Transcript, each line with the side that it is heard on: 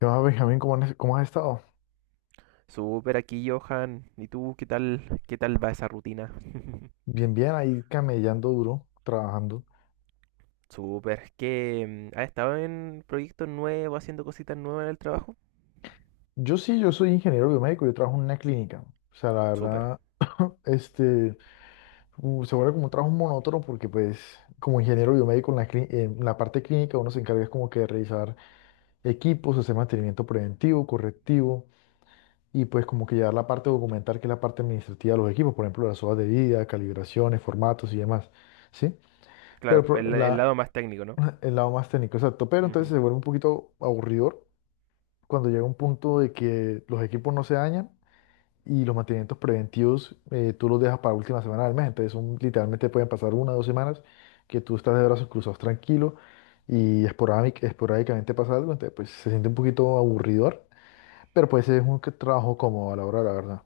left: ¿Qué más, Benjamín? ¿Cómo has estado?
right: Súper aquí, Johan. ¿Y tú qué tal va esa rutina?
left: Bien, bien, ahí camellando duro, trabajando.
right: Súper. Has estado en proyectos nuevos, haciendo cositas nuevas en el trabajo.
left: Yo sí, yo soy ingeniero biomédico, yo trabajo en una clínica. O sea, la
right: Súper.
left: verdad, este, se vuelve como un trabajo monótono porque pues como ingeniero biomédico en la parte clínica uno se encarga es como que de revisar equipos, hacer mantenimiento preventivo, correctivo y pues como que llevar la parte documental que es la parte administrativa de los equipos, por ejemplo, las hojas de vida, calibraciones, formatos y demás. ¿Sí?
right: Claro,
left: Pero pro-
right: el
left: la,
right: lado más técnico, ¿no?
left: el lado más técnico, exacto. Pero entonces
right: Ujú.
left: se vuelve un poquito aburridor cuando llega un punto de que los equipos no se dañan y los mantenimientos preventivos tú los dejas para última semana del mes. Entonces son, literalmente pueden pasar una o dos semanas que tú estás de brazos cruzados tranquilo y esporádicamente pasa algo, entonces pues se siente un poquito aburridor, pero pues es un trabajo cómodo a la hora, de la verdad.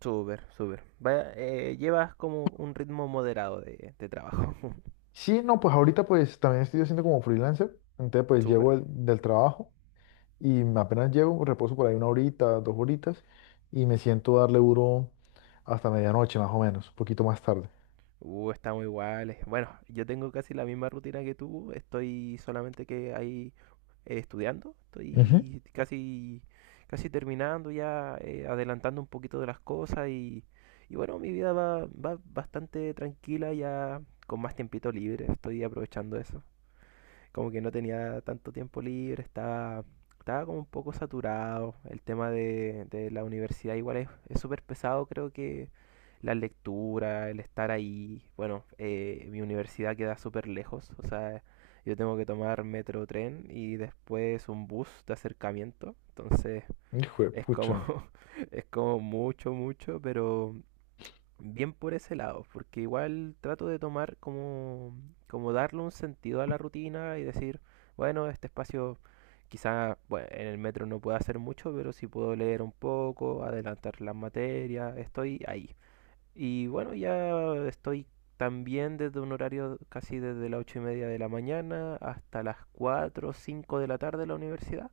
right: Súper, súper. Vaya, llevas como un ritmo moderado de trabajo.
left: Sí, no, pues ahorita pues también estoy haciendo como freelancer, entonces pues llego
right: Súper.
left: del trabajo. Y apenas llego, reposo por ahí una horita, dos horitas y me siento a darle duro hasta medianoche más o menos, un poquito más tarde.
right: Estamos iguales. Bueno, yo tengo casi la misma rutina que tú. Estoy solamente que hay estudiando,
left: Ujú.
right: casi terminando ya, adelantando un poquito de las cosas y bueno, mi vida va bastante tranquila ya con más tiempito libre, estoy aprovechando eso como que no tenía tanto tiempo libre, estaba como un poco saturado. El tema de la universidad igual es súper pesado, creo que la lectura, el estar ahí. Bueno, mi universidad queda súper lejos, o sea, yo tengo que tomar metro tren y después un bus de acercamiento. Entonces
left: Hijo de
right: es como,
left: pucha.
right: es como mucho, mucho, pero bien por ese lado, porque igual trato de tomar como darle un sentido a la rutina y decir, bueno, este espacio quizá bueno, en el metro no pueda hacer mucho, pero sí puedo leer un poco, adelantar las materias, estoy ahí. Y bueno, ya estoy también desde un horario casi desde las 8:30 de la mañana hasta las 4 o 5 de la tarde en la universidad.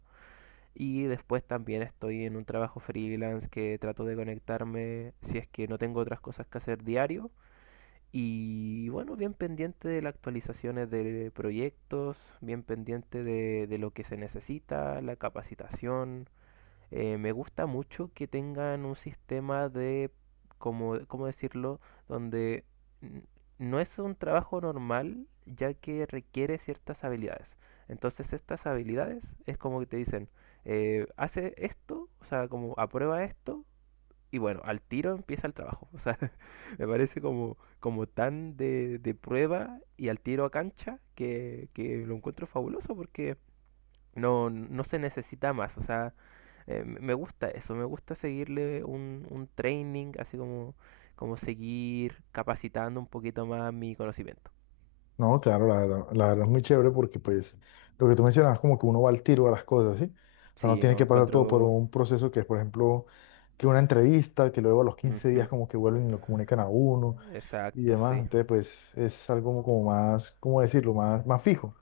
right: Y después también estoy en un trabajo freelance que trato de conectarme si es que no tengo otras cosas que hacer diario. Y bueno, bien pendiente de las actualizaciones de proyectos, bien pendiente de lo que se necesita, la capacitación, me gusta mucho que tengan un sistema de, como, ¿cómo decirlo? Donde n- no es un trabajo normal, ya que requiere ciertas habilidades. Entonces estas habilidades es como que te dicen, hace esto, o sea, como aprueba esto, y bueno, al tiro empieza el trabajo. O sea, me parece como, como tan de prueba y al tiro a cancha que lo encuentro fabuloso porque no, no se necesita más, o sea, me gusta eso, me gusta seguirle un training, así como, como seguir capacitando un poquito más mi conocimiento.
left: No, claro, la verdad es muy chévere porque pues lo que tú mencionabas como que uno va al tiro a las cosas, ¿sí? O sea, no
right: Sí,
left: tiene
right: no
left: que pasar todo por
right: encuentro...
left: un proceso que es, por ejemplo, que una entrevista, que luego a los 15 días
right: Ujú.
left: como que vuelven y lo comunican a uno y
right: Exacto,
left: demás.
right: sí.
left: Entonces, pues es algo como, como más, ¿cómo decirlo? Más, más fijo.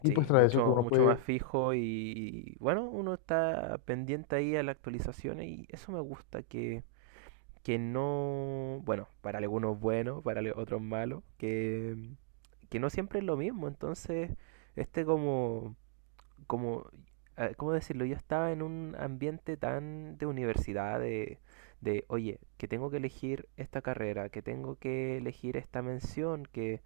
left: Y pues
right: Sí,
left: tras eso que
right: mucho,
left: uno
right: mucho más
left: puede,
right: fijo y bueno, uno está pendiente ahí a las actualizaciones y eso me gusta que no, bueno, para algunos bueno, otros malo, que no siempre es lo mismo, entonces este como como, ¿cómo decirlo? Yo estaba en un ambiente tan de universidad, de, oye, que tengo que elegir esta carrera, que tengo que elegir esta mención,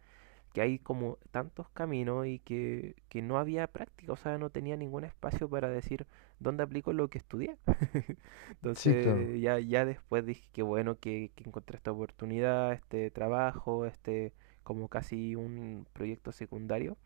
right: que hay como tantos caminos y que no había práctica, o sea, no tenía ningún espacio para decir dónde aplico lo que estudié.
left: sí, claro.
right: Entonces, ya después dije que bueno que encontré esta oportunidad, este trabajo, este como casi un proyecto secundario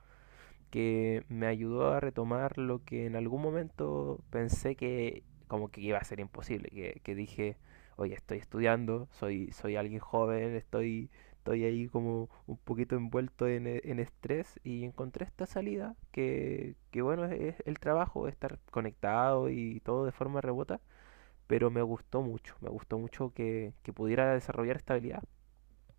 right: que me ayudó a retomar lo que en algún momento pensé que como que iba a ser imposible, que dije, oye, estoy estudiando, soy alguien joven, estoy, estoy ahí como un poquito envuelto en estrés y encontré esta salida que bueno, es el trabajo, estar conectado y todo de forma remota, pero me gustó mucho que pudiera desarrollar esta habilidad.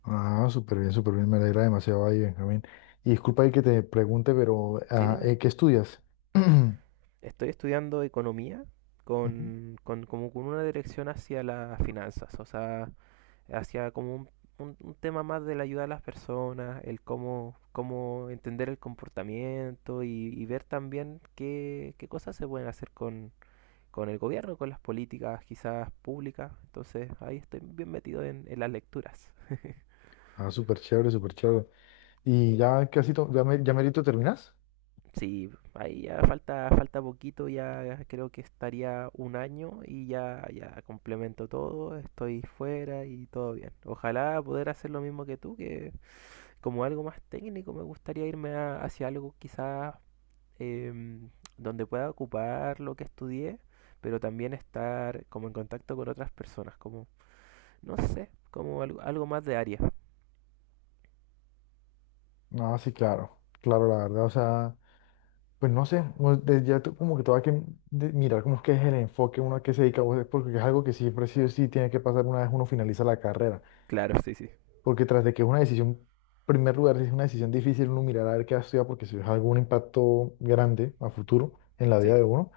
left: Ah, súper bien, súper bien. Me alegra demasiado ahí, Benjamín. Y disculpa ahí que te pregunte, pero
right: Sí, dime.
left: ¿qué estudias? Ujú.
right: Estoy estudiando economía con, como con una dirección hacia las finanzas, o sea, hacia como un, un tema más de la ayuda a las personas, el cómo, cómo entender el comportamiento y ver también qué, qué cosas se pueden hacer con el gobierno, con las políticas quizás públicas. Entonces ahí estoy bien metido en las lecturas.
left: Ah, súper chévere, súper chévere. ¿Y ya casi, to- ya, me, ya merito terminas?
right: Sí, ahí ya falta, falta poquito, ya creo que estaría un año y ya, ya complemento todo, estoy fuera y todo bien. Ojalá poder hacer lo mismo que tú, que como algo más técnico me gustaría hacia algo quizás em, donde pueda ocupar lo que estudié, pero también estar como en contacto con otras personas, como, no sé, como algo, algo más de área.
left: Ah, sí, claro, claro, la verdad, o sea, pues no sé, pues, de- ya tú como que todo hay que de- mirar cómo es que es el enfoque, uno a qué se dedica, o sea, porque es algo que siempre sí o sí tiene que pasar una vez uno finaliza la carrera.
right: Claro, sí, sí.
left: Porque tras de que es una decisión, en primer lugar, es una decisión difícil uno mirar a ver qué va a estudiar porque si es algún impacto grande a futuro en la vida
right: Sí,
left: de uno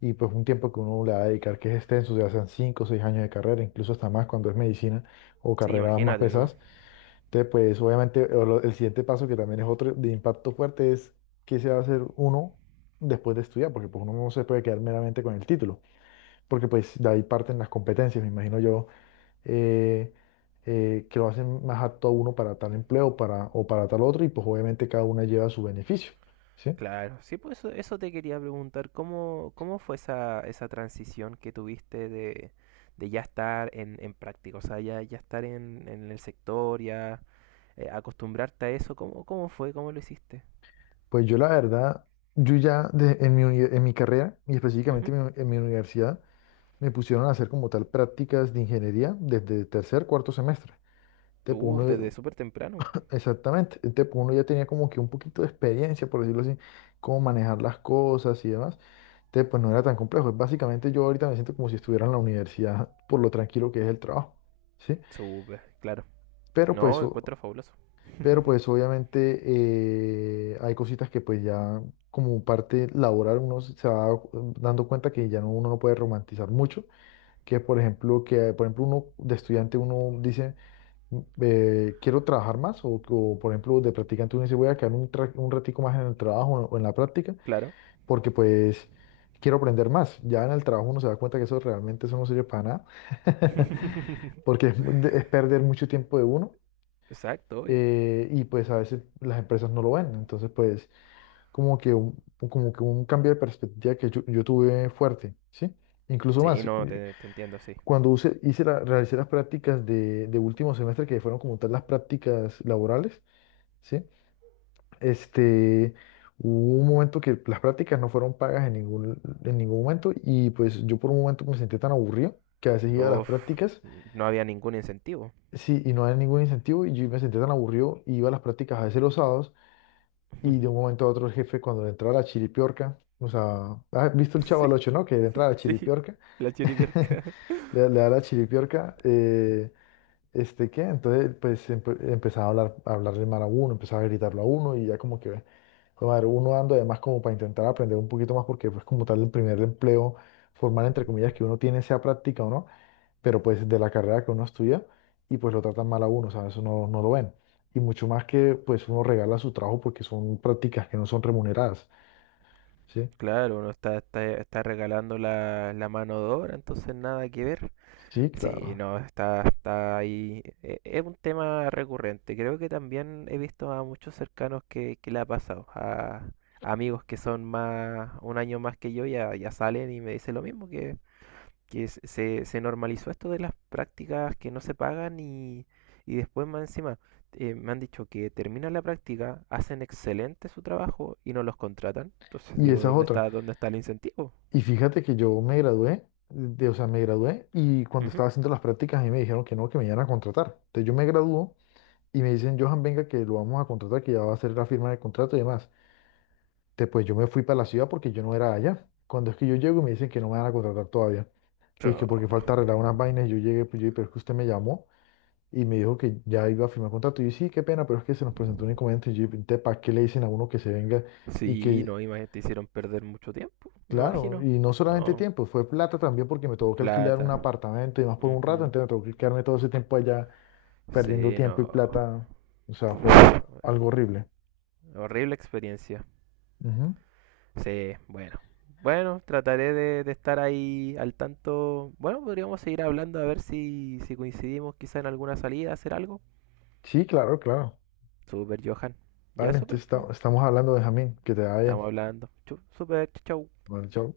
left: y pues un tiempo que uno le va a dedicar que es extenso, ya sean 5 o 6 años de carrera, incluso hasta más cuando es medicina o
right: sí,
left: carreras más
right: imagínate, ¿no?
left: pesadas. Entonces, pues obviamente o lo- el siguiente paso que también es otro de impacto fuerte es qué se va a hacer uno después de estudiar, porque pues uno no se puede quedar meramente con el título, porque pues de ahí parten las competencias, me imagino yo eh, que lo hacen más apto a uno para tal empleo para, o para tal otro, y pues obviamente cada una lleva su beneficio, ¿sí?
right: Claro, sí, pues eso te quería preguntar, ¿cómo, cómo fue esa, esa transición que tuviste de ya estar en práctica, o sea, ya, ya estar en el sector, ya acostumbrarte a eso, ¿cómo, cómo fue, cómo lo hiciste?
left: Pues yo la verdad, yo ya de- en mi, uni- en mi carrera y específicamente
right: Ujú.
left: en mi universidad, me pusieron a hacer como tal prácticas de ingeniería desde tercer, cuarto semestre. Entonces, pues,
right: Uf, desde
left: uno,
right: súper temprano,
left: exactamente. Entonces, pues, uno ya tenía como que un poquito de experiencia, por decirlo así, cómo manejar las cosas y demás. Entonces, pues no era tan complejo. Básicamente yo ahorita me siento como si estuviera en la universidad por lo tranquilo que es el trabajo, ¿sí?
right: súper, claro.
left: Pero pues,
right: No,
left: o-
right: encuentro fabuloso,
left: pero pues obviamente hay cositas que pues ya como parte laboral uno se va dando cuenta que ya no, uno no puede romantizar mucho, que por ejemplo uno de estudiante uno dice quiero trabajar más por ejemplo de practicante uno dice voy a quedar un ratico más en el trabajo o en la práctica
right: claro.
left: porque pues quiero aprender más. Ya en el trabajo uno se da cuenta que eso realmente eso no sirve para nada porque es, mu- de- es perder mucho tiempo de uno
right: Exacto, obvio.
left: y pues a veces las empresas no lo ven. Entonces pues como que un, como que un cambio de perspectiva que yo tuve fuerte, ¿sí? Incluso
right: Sí,
left: más,
right: no, te entiendo, sí.
left: cuando realicé las prácticas de último semestre, que fueron como tal las prácticas laborales, ¿sí? Este, hubo un momento que las prácticas no fueron pagas en ningún momento y pues yo por un momento me sentí tan aburrido que a veces iba a las
right: Uf,
left: prácticas,
right: no había ningún incentivo.
left: sí, y no había ningún incentivo y yo me sentí tan aburrido y iba a las prácticas a veces los sábados y de un momento a otro el jefe cuando le entraba la chiripiorca, o sea, ¿has visto el Chavo
right: Sí,
left: al Ocho, no? Que le entra la
right: sí, sí,
left: chiripiorca,
right: la chiriberca.
left: le da la chiripiorca, este, ¿qué? Entonces, pues empezaba a hablar, a hablarle mal a uno, empezaba a gritarlo a uno y ya como que, joder, madre, uno ando además como para intentar aprender un poquito más porque pues como tal el primer empleo formal, entre comillas, que uno tiene, sea práctica o no, pero pues de la carrera que uno estudia y pues lo tratan mal a uno, o sea, eso no, no lo ven. Y mucho más que pues uno regala su trabajo porque son prácticas que no son remuneradas, ¿sí?
right: Claro, uno está, está, está regalando la, la mano de obra, entonces nada que ver.
left: Sí,
right: Sí,
left: claro.
right: no, está, está ahí. Es un tema recurrente. Creo que también he visto a muchos cercanos que le ha pasado. A amigos que son más, un año más que yo ya, ya salen y me dicen lo mismo, que se, se normalizó esto de las prácticas que no se pagan y después más encima me han dicho que terminan la práctica, hacen excelente su trabajo y no los contratan. Entonces
left: Y
right: digo,
left: esa es otra.
right: dónde está el incentivo?
left: Y fíjate que yo me gradué, de, o sea, me gradué y cuando
right: Ujú.
left: estaba haciendo las prácticas a mí me dijeron que no, que me iban a contratar. Entonces yo me graduó y me dicen, Johan, venga, que lo vamos a contratar, que ya va a hacer la firma de contrato y demás. Entonces pues yo me fui para la ciudad porque yo no era allá. Cuando es que yo llego y me dicen que no me van a contratar todavía. Y es
right: Pero...
left: que porque falta arreglar unas vainas, yo llegué, pues yo, pero es que usted me llamó y me dijo que ya iba a firmar contrato. Y yo, sí, qué pena, pero es que se nos presentó un inconveniente. Y yo, ¿para qué le dicen a uno que se venga y
right: Sí,
left: que
right: no, imagínate, te hicieron perder mucho tiempo, me
left: Claro,
right: imagino.
left: y no solamente
right: No,
left: tiempo, fue plata también porque me tuvo que alquilar
right: plata.
left: un apartamento y más por un rato,
right: Ujú.
left: entonces me tuvo que quedarme todo ese tiempo allá perdiendo
right: Sí,
left: tiempo y
right: no.
left: plata, o sea,
right: Puf,
left: fue
right: bueno,
left: algo horrible.
right: horrible experiencia.
left: Ujú.
right: Sí, bueno. Bueno, trataré de estar ahí al tanto. Bueno, podríamos seguir hablando a ver si, si coincidimos quizá en alguna salida, hacer algo.
left: Sí, claro, claro.
right: Super, Johan. Ya,
left: Vale, entonces
right: super,
left: esta-
right: po.
left: estamos hablando de Jamín, que te vaya
right: Estamos
left: bien.
right: hablando. Super, chau.
left: Vale, chao.